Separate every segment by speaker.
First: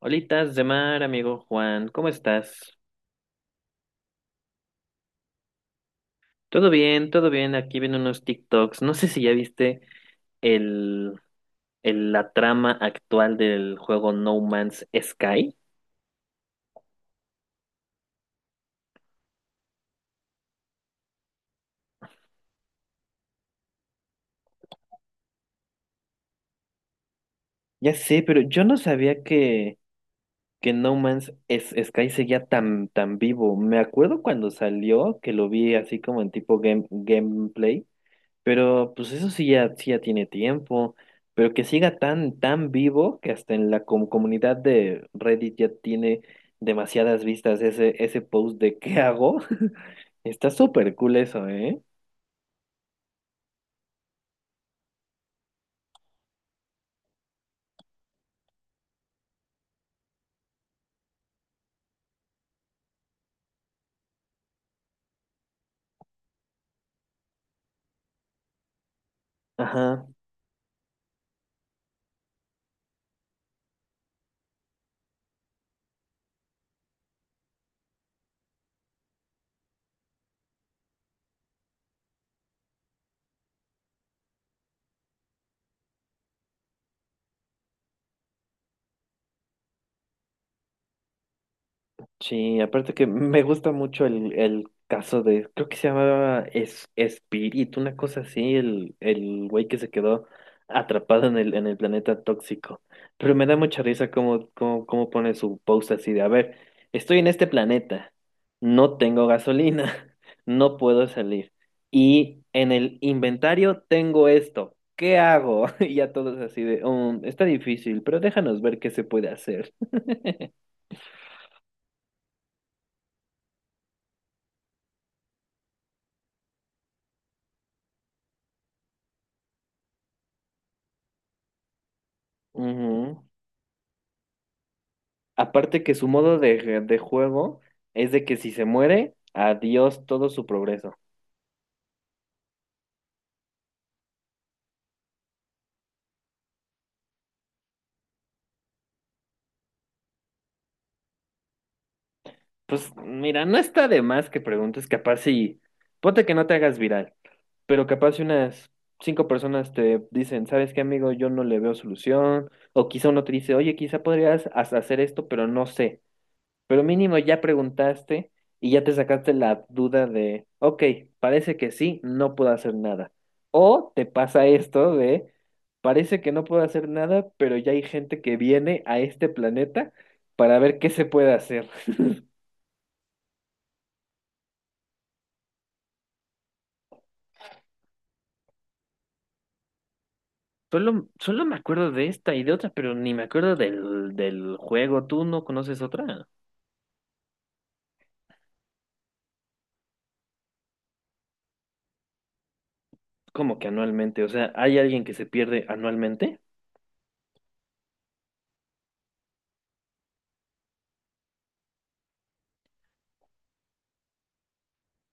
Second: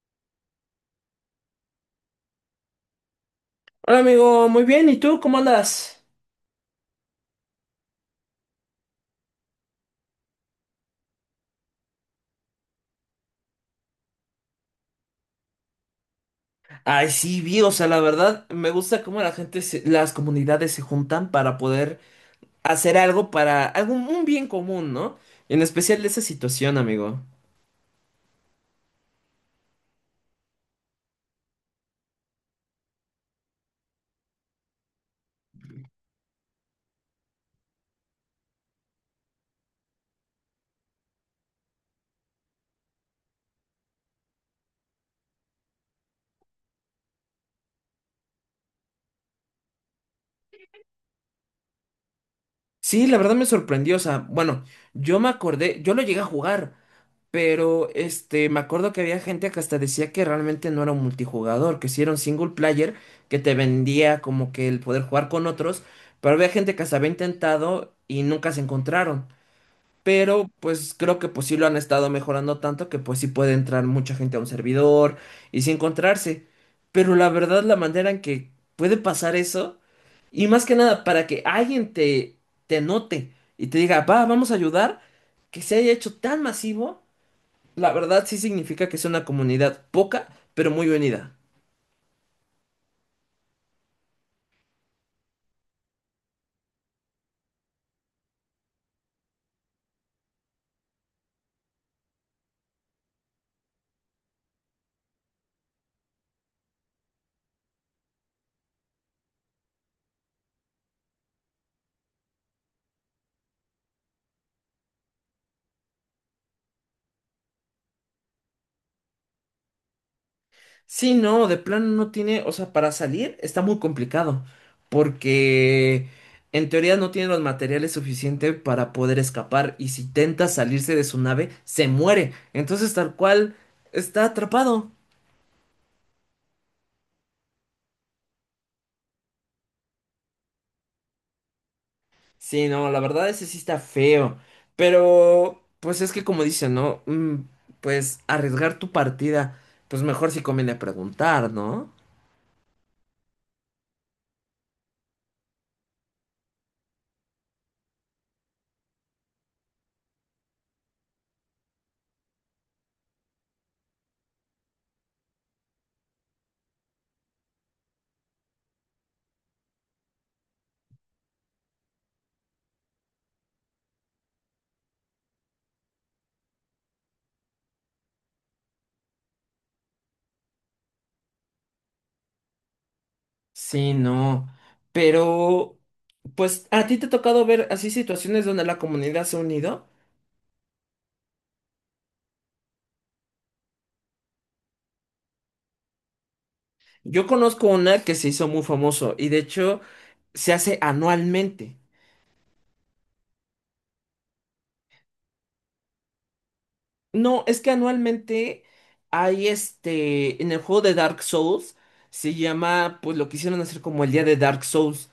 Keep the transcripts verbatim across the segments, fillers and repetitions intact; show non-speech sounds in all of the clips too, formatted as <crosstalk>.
Speaker 1: Holitas de mar, amigo Juan, ¿cómo estás?
Speaker 2: Hola amigo, muy bien, ¿y tú cómo andas?
Speaker 1: Todo bien, todo bien, aquí viendo unos TikToks. No sé si ya viste el, el- la trama actual del juego No Man's Sky.
Speaker 2: Ay, sí, vi, o sea, la verdad me gusta cómo la gente, se- las comunidades se juntan para poder hacer algo para algún un bien común, ¿no? En especial de esa situación, amigo.
Speaker 1: Ya sé, pero yo no sabía que, que No Man's S- Sky seguía tan, tan vivo. Me acuerdo cuando salió, que lo vi así como en tipo game, gameplay. Pero pues eso sí ya, sí ya tiene tiempo, pero que siga tan, tan vivo, que hasta en la com- comunidad de Reddit ya tiene demasiadas vistas ese, ese post de ¿qué hago? <laughs> Está súper cool eso, ¿eh?
Speaker 2: Sí, la verdad me sorprendió, o sea, bueno, yo me acordé, yo lo llegué a jugar, pero este, me acuerdo que había gente que hasta decía que realmente no era un multijugador, que sí era un single player que te vendía como que el poder jugar con otros, pero había gente que hasta había intentado y nunca se encontraron.
Speaker 1: Ajá.
Speaker 2: Pero pues creo que pues sí lo han estado mejorando tanto que pues sí puede entrar mucha gente a un servidor y sí encontrarse. Pero la verdad la manera en que puede pasar eso y más que nada para que alguien te, te note y te diga, va, vamos a ayudar, que se haya hecho tan masivo, la verdad sí significa que es una comunidad poca pero muy unida.
Speaker 1: Sí, aparte que me gusta mucho el, el caso de, creo que se llamaba es, Spirit, una cosa así, el, el güey que se quedó atrapado en el, en el planeta tóxico. Pero me da mucha risa cómo, cómo, cómo pone su post así de, a ver, estoy en este planeta, no tengo gasolina, <laughs> no puedo salir. Y en el inventario tengo esto, ¿qué hago? <laughs> Y ya todos así de, "Um, está difícil, pero déjanos ver qué se puede hacer." <laughs>
Speaker 2: Sí, no, de plano no tiene, o sea, para salir está muy complicado, porque en teoría no tiene los materiales suficientes para poder escapar y si intenta salirse de su nave, se muere. Entonces, tal
Speaker 1: Ujú.
Speaker 2: cual, está atrapado.
Speaker 1: Aparte que su modo de, de juego es de que si se muere, adiós todo su progreso.
Speaker 2: Sí, no, la verdad ese sí está feo, pero pues es que como dicen, ¿no? Mm, pues arriesgar tu partida, pues mejor si conviene preguntar, ¿no?
Speaker 1: Pues mira, no está de más que preguntes, capaz si, ponte que no te hagas viral, pero capaz si unas cinco personas te dicen, ¿sabes qué, amigo? Yo no le veo solución, o quizá uno te dice, oye, quizá podrías hasta hacer esto, pero no sé. Pero mínimo ya preguntaste y ya te sacaste la duda de, ok, parece que sí, no puedo hacer nada. O te pasa esto de, parece que no puedo hacer nada, pero ya hay gente que viene a este planeta para ver qué se puede hacer.
Speaker 2: Sí, no. Pero, pues, ¿a ti te ha tocado ver así situaciones donde la comunidad se ha unido?
Speaker 1: Solo, solo me acuerdo de esta y de otra, pero ni me acuerdo del, del juego. ¿Tú no conoces otra?
Speaker 2: Yo conozco una que se hizo muy famoso y de hecho se hace anualmente.
Speaker 1: ¿Cómo que anualmente? O sea, ¿hay alguien que se pierde anualmente?
Speaker 2: No, es que anualmente hay este, en el juego de Dark Souls se llama, pues lo quisieron hacer como el día de Dark Souls.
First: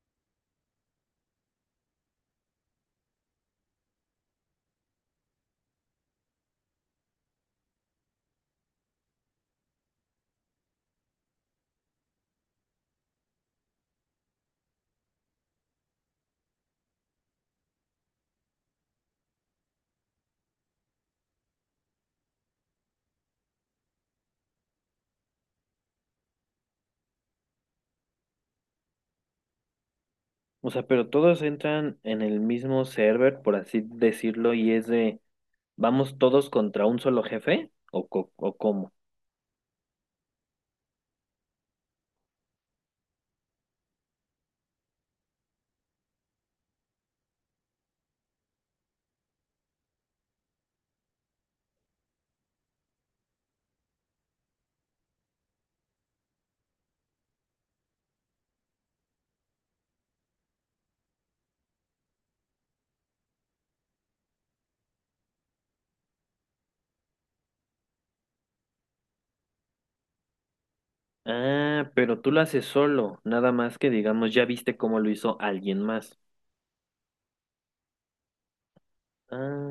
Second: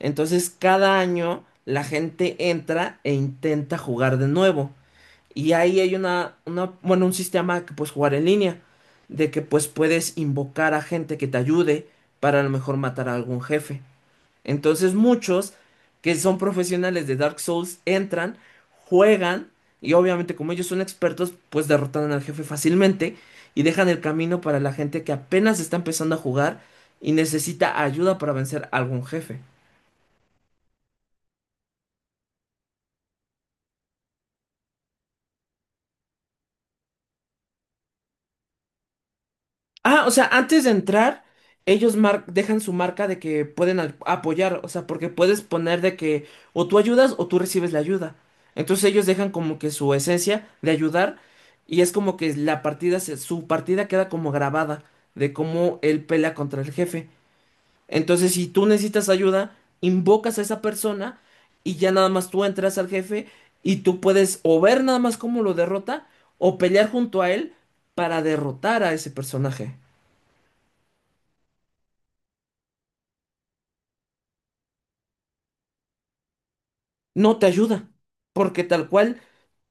Speaker 2: Entonces, cada año la gente entra e intenta jugar de nuevo. Y ahí hay una, una, bueno, un sistema que puedes jugar en línea, de que pues puedes invocar a gente que te ayude para a lo mejor matar a algún jefe. Entonces muchos que son profesionales de Dark Souls entran, juegan y obviamente como ellos son expertos, pues derrotan al jefe fácilmente y dejan el camino para la gente que apenas está empezando a jugar y necesita ayuda para vencer a algún jefe.
Speaker 1: O sea, pero todos entran en el mismo server, por así decirlo, y es de... ¿Vamos todos contra un solo jefe? ¿O, co- o cómo?
Speaker 2: Ah, o sea, antes de entrar, ellos mar- dejan su marca de que pueden al- apoyar, o sea, porque puedes poner de que o tú ayudas o tú recibes la ayuda. Entonces ellos dejan como que su esencia de ayudar y es como que la partida, se- su partida queda como grabada de cómo él pelea contra el jefe. Entonces, si tú necesitas ayuda, invocas a esa persona y ya nada más tú entras al jefe y tú puedes o ver nada más cómo lo derrota o pelear junto a él para derrotar a ese personaje.
Speaker 1: Ah, pero tú lo haces solo, nada más que digamos, ya viste cómo lo hizo alguien más.
Speaker 2: No te ayuda, porque tal cual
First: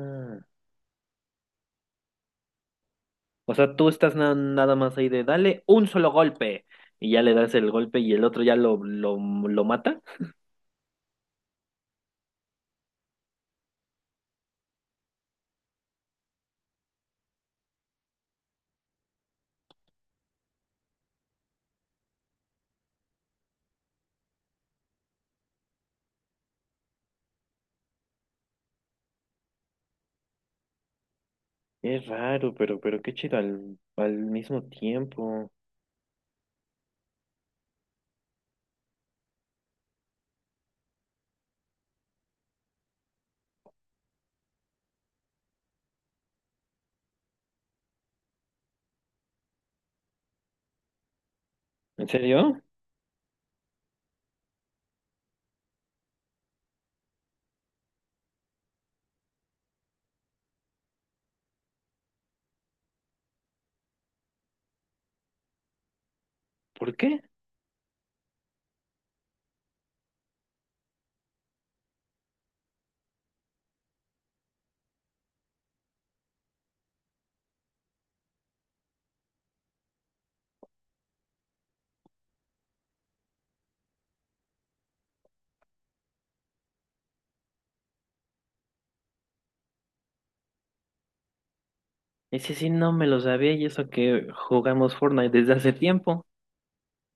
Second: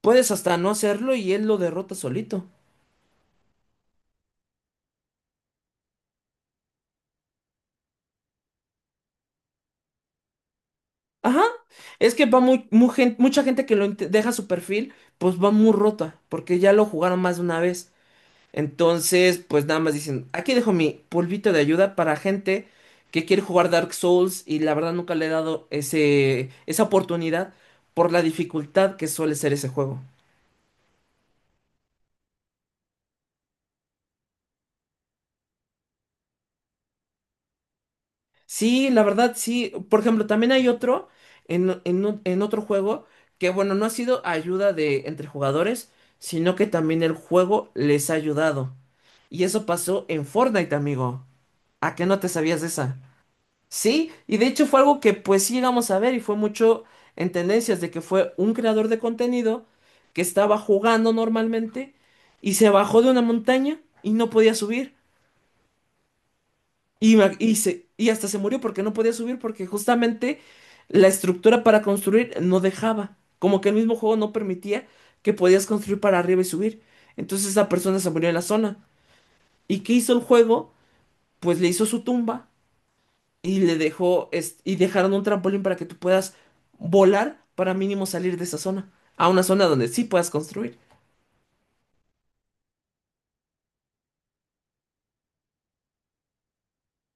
Speaker 2: puedes hasta no hacerlo y él lo derrota solito.
Speaker 1: o sea, tú estás na- nada más ahí de dale un solo golpe y ya le das el golpe y el otro ya lo, lo, lo mata.
Speaker 2: Ajá, es que va muy, mu- gen- mucha gente que lo int- deja su perfil, pues va muy rota, porque ya lo jugaron más de una vez. Entonces, pues nada más dicen, aquí dejo mi polvito de ayuda para gente que quiere jugar Dark Souls y la verdad nunca le he dado ese, esa oportunidad por la dificultad que suele ser ese juego.
Speaker 1: Es raro, pero, pero qué chido al, al mismo tiempo.
Speaker 2: Sí, la verdad, sí. Por ejemplo, también hay otro en, en o- en otro juego que, bueno, no ha sido ayuda de entre jugadores, sino que también el juego les ha ayudado. Y eso pasó en Fortnite, amigo. ¿A qué
Speaker 1: ¿En
Speaker 2: no te sabías
Speaker 1: serio?
Speaker 2: de esa? Sí, y de hecho fue algo que pues sí llegamos a ver y fue mucho en tendencias de que fue un creador de contenido que estaba jugando normalmente y se bajó de una montaña y no podía subir.
Speaker 1: ¿Por
Speaker 2: Y,
Speaker 1: qué?
Speaker 2: ma- y, se- y hasta se murió porque no podía subir porque justamente la estructura para construir no dejaba. Como que el mismo juego no permitía que podías construir para arriba y subir. Entonces esa persona se murió en la zona. ¿Y qué hizo el juego? Pues le hizo su tumba y le dejó es- y dejaron un trampolín para que tú puedas volar para mínimo salir de esa zona. A una zona donde sí puedas construir.
Speaker 1: Ese sí no me lo sabía, y eso que jugamos Fortnite desde hace tiempo.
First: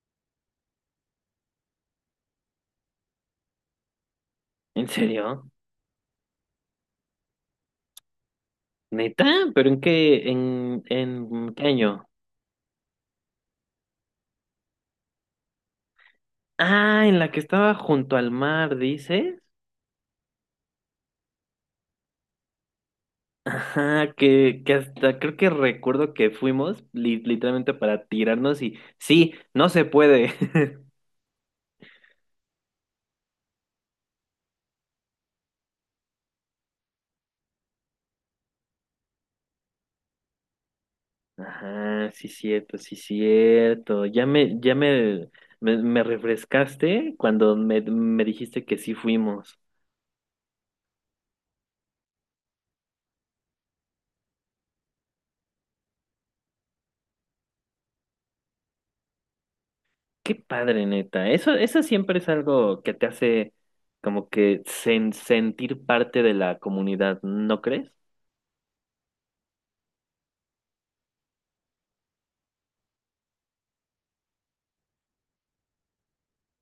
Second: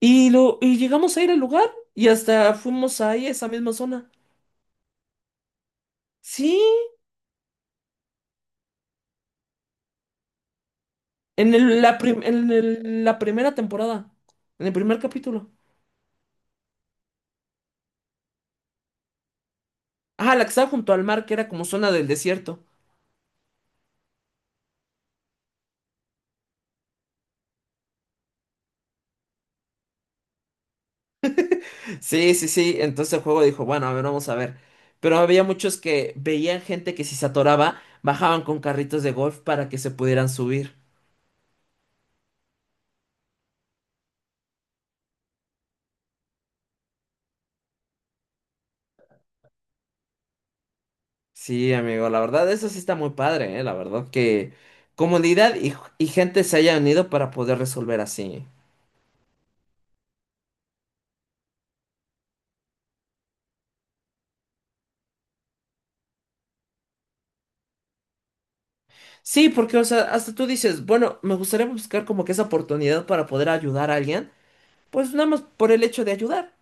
Speaker 2: Y lo, y llegamos a ir al lugar y hasta fuimos ahí a esa misma zona.
Speaker 1: ¿En serio?
Speaker 2: Sí.
Speaker 1: ¿Neta? ¿Pero en qué, en, en
Speaker 2: En
Speaker 1: qué
Speaker 2: el- la,
Speaker 1: año?
Speaker 2: prim- en el- la primera temporada, en el primer capítulo.
Speaker 1: Ah, en la que estaba junto al mar, dices.
Speaker 2: Ah, la que estaba junto al mar, que era como zona del desierto.
Speaker 1: Ajá, que, que hasta creo que recuerdo que fuimos li- literalmente para tirarnos y sí, no se puede. <laughs>
Speaker 2: Sí, sí, sí. Entonces el juego dijo, bueno, a ver, vamos a ver. Pero había muchos que veían gente que si se atoraba, bajaban con carritos de golf para que se pudieran subir.
Speaker 1: Ajá, sí cierto, sí cierto. Ya me, ya me, me, me refrescaste cuando me, me dijiste que sí fuimos.
Speaker 2: Sí, amigo, la verdad, eso sí está muy padre, ¿eh? La verdad que comunidad y, y gente se hayan unido para poder resolver así.
Speaker 1: Qué padre, neta. Eso, eso siempre es algo que te hace como que sen- sentir parte de la comunidad, ¿no crees?
Speaker 2: Sí, porque, o sea, hasta tú dices, bueno, me gustaría buscar como que esa oportunidad para poder ayudar a alguien. Pues nada más por el hecho de ayudar.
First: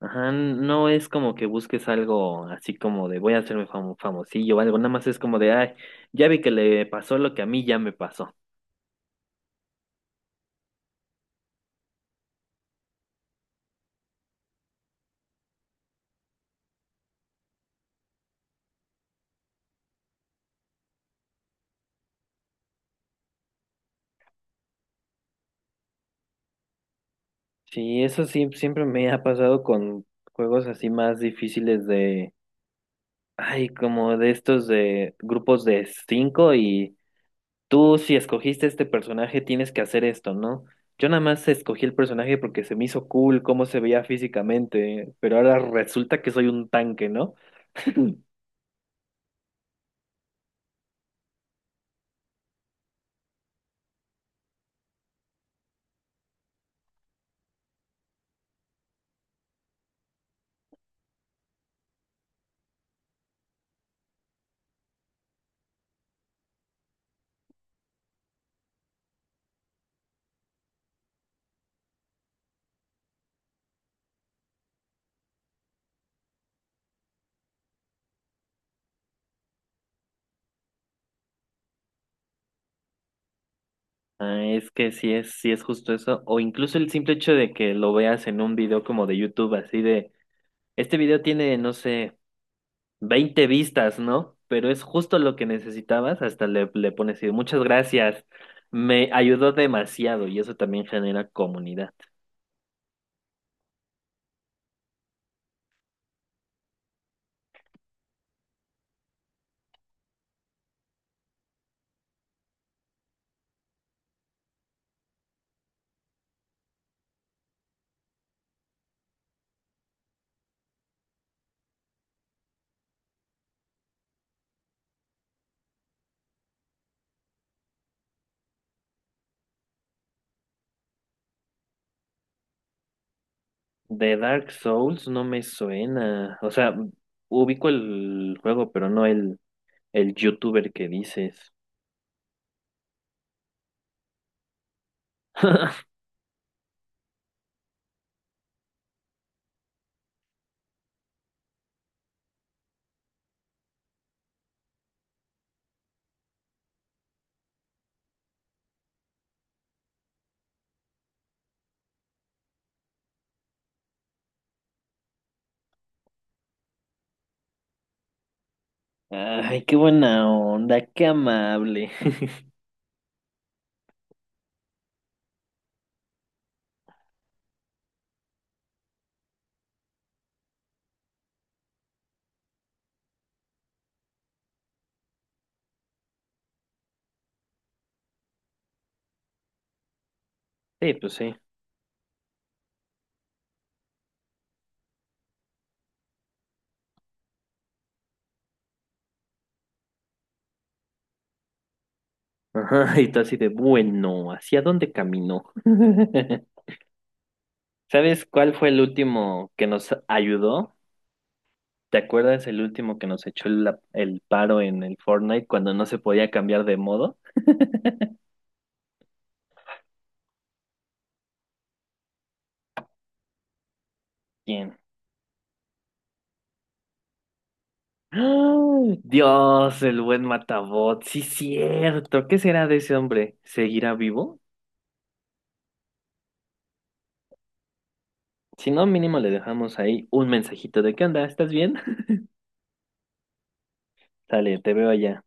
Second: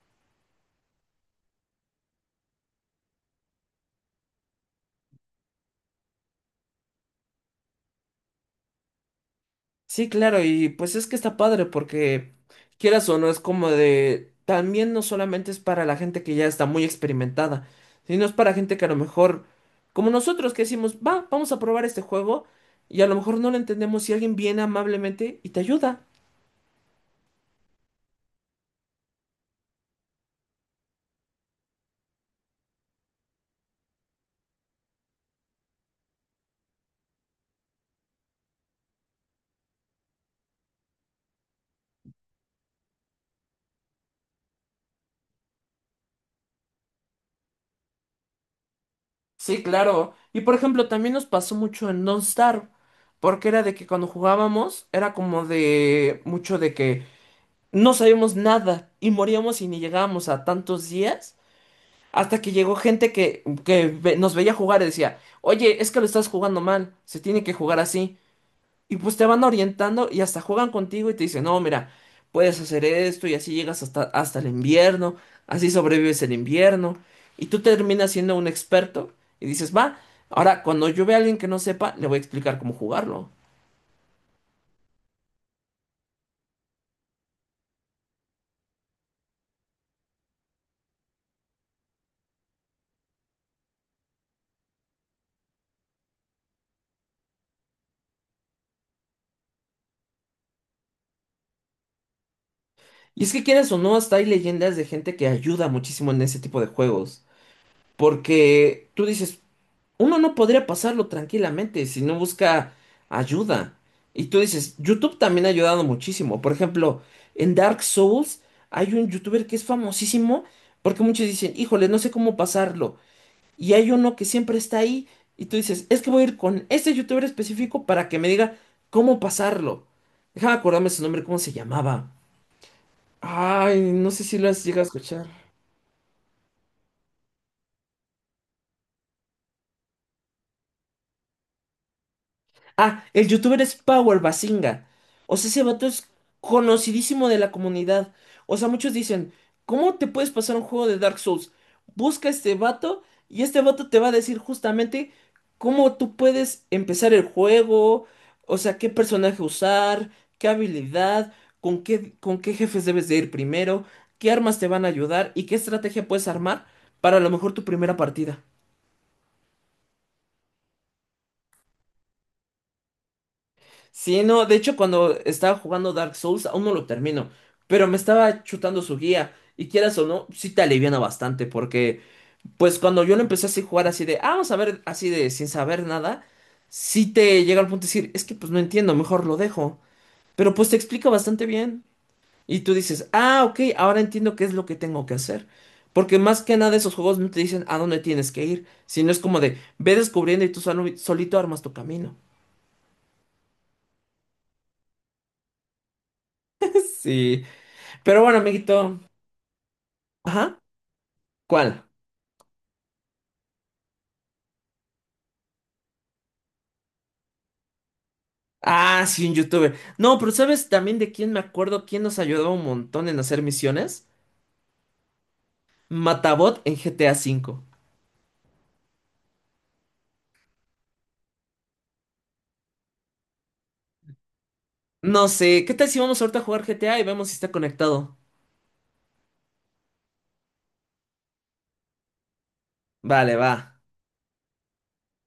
Speaker 1: Ajá, no es como que busques algo así como de voy a hacerme famo- famosillo o algo, nada más es como de, ay, ya vi que le pasó lo que a mí ya me pasó.
Speaker 2: Sí, claro, y pues es que está padre porque quieras o no, es como de, también no solamente es para la gente que ya está muy experimentada, sino es para gente que a lo mejor, como nosotros que decimos, va, vamos a probar este juego y a lo mejor no lo entendemos y alguien viene amablemente y te ayuda.
Speaker 1: Sí, eso sí, siempre me ha pasado con juegos así más difíciles de, ay, como de estos de grupos de cinco y... Tú, si escogiste este personaje, tienes que hacer esto, ¿no? Yo nada más escogí el personaje porque se me hizo cool cómo se veía físicamente, pero ahora resulta que soy un tanque, ¿no?
Speaker 2: Sí, claro. Y por ejemplo, también nos pasó mucho en Don't Starve, porque era de que cuando jugábamos era como de mucho de que no sabíamos nada y moríamos y ni llegábamos a tantos días. Hasta que llegó gente que, que ve- nos veía jugar y decía, oye, es que lo estás jugando mal, se tiene que jugar así. Y pues te van orientando y hasta juegan contigo y te dicen, no, mira, puedes hacer esto y así llegas hasta, hasta el invierno, así sobrevives el invierno. Y tú terminas siendo un experto y dices, va, ahora cuando yo vea a alguien que no sepa, le voy a explicar cómo jugarlo.
Speaker 1: Ah, es que sí es, sí es justo eso. O incluso el simple hecho de que lo veas en un video como de YouTube, así de, este video tiene, no sé, veinte vistas, ¿no? Pero es justo lo que necesitabas, hasta le, le pones, así, muchas gracias, me ayudó demasiado, y eso también genera comunidad.
Speaker 2: Y es que quieras o no, hasta hay leyendas de gente que ayuda muchísimo en ese tipo de juegos. Porque tú dices, uno no podría pasarlo tranquilamente si no busca ayuda. Y tú dices, YouTube también ha ayudado muchísimo. Por ejemplo, en Dark Souls hay un youtuber que es famosísimo porque muchos dicen, híjole, no sé cómo pasarlo. Y hay uno que siempre está ahí y tú dices, es que voy a ir con este youtuber específico para que me diga cómo pasarlo. Déjame acordarme su nombre, cómo se llamaba. Ay, no
Speaker 1: De
Speaker 2: sé si lo
Speaker 1: Dark
Speaker 2: has llegado a
Speaker 1: Souls no
Speaker 2: escuchar.
Speaker 1: me suena. O sea, ubico el juego, pero no el, el youtuber que dices.
Speaker 2: Ah, el youtuber es Power Basinga. O sea, ese vato es conocidísimo de la comunidad. O sea, muchos dicen, ¿cómo te puedes pasar un juego de Dark Souls? Busca a este vato y este vato te va a decir justamente cómo tú puedes empezar el juego, o sea, qué personaje usar, qué habilidad, con qué, con qué jefes debes de ir primero, qué armas te van a ayudar y qué estrategia puedes armar para a lo mejor tu primera partida.
Speaker 1: Ay, qué buena onda, qué amable. <laughs>
Speaker 2: Sí, no, de hecho cuando estaba jugando Dark Souls aún no lo termino, pero me estaba chutando su guía y quieras o no, sí te aliviana bastante porque pues cuando yo lo empecé así a jugar así de, ah, vamos a ver así de sin saber nada, sí te llega al punto de decir, es que pues no entiendo, mejor lo dejo, pero pues te
Speaker 1: Sí,
Speaker 2: explica
Speaker 1: pues sí.
Speaker 2: bastante bien y tú dices, ah, ok, ahora entiendo qué es lo que tengo que hacer. Porque más que nada esos juegos no te dicen a dónde tienes que ir, sino es como de ve descubriendo y tú solo- solito armas tu camino.
Speaker 1: Ajá, y tú así de bueno, ¿hacia dónde caminó? <laughs>
Speaker 2: Sí, pero
Speaker 1: ¿Sabes
Speaker 2: bueno,
Speaker 1: cuál fue el
Speaker 2: amiguito.
Speaker 1: último que nos
Speaker 2: Ajá.
Speaker 1: ayudó?
Speaker 2: ¿Cuál?
Speaker 1: ¿Te acuerdas el último que nos echó el, el paro en el Fortnite cuando no se podía cambiar de modo?
Speaker 2: Ah, sí, un youtuber. No, pero ¿sabes también de quién me acuerdo? ¿Quién nos ayudó un montón en hacer misiones?
Speaker 1: ¿Quién?
Speaker 2: Matabot en G T A cinco.
Speaker 1: ¡Ah! Dios, el buen Matabot, sí cierto. ¿Qué será de ese hombre? ¿Seguirá vivo?
Speaker 2: No sé, ¿qué tal si vamos ahorita a jugar G T A y vemos si está conectado?
Speaker 1: Si no, mínimo le dejamos ahí un mensajito de ¿qué onda? ¿Estás bien? <laughs>
Speaker 2: Vale, va.
Speaker 1: Sale, te veo allá.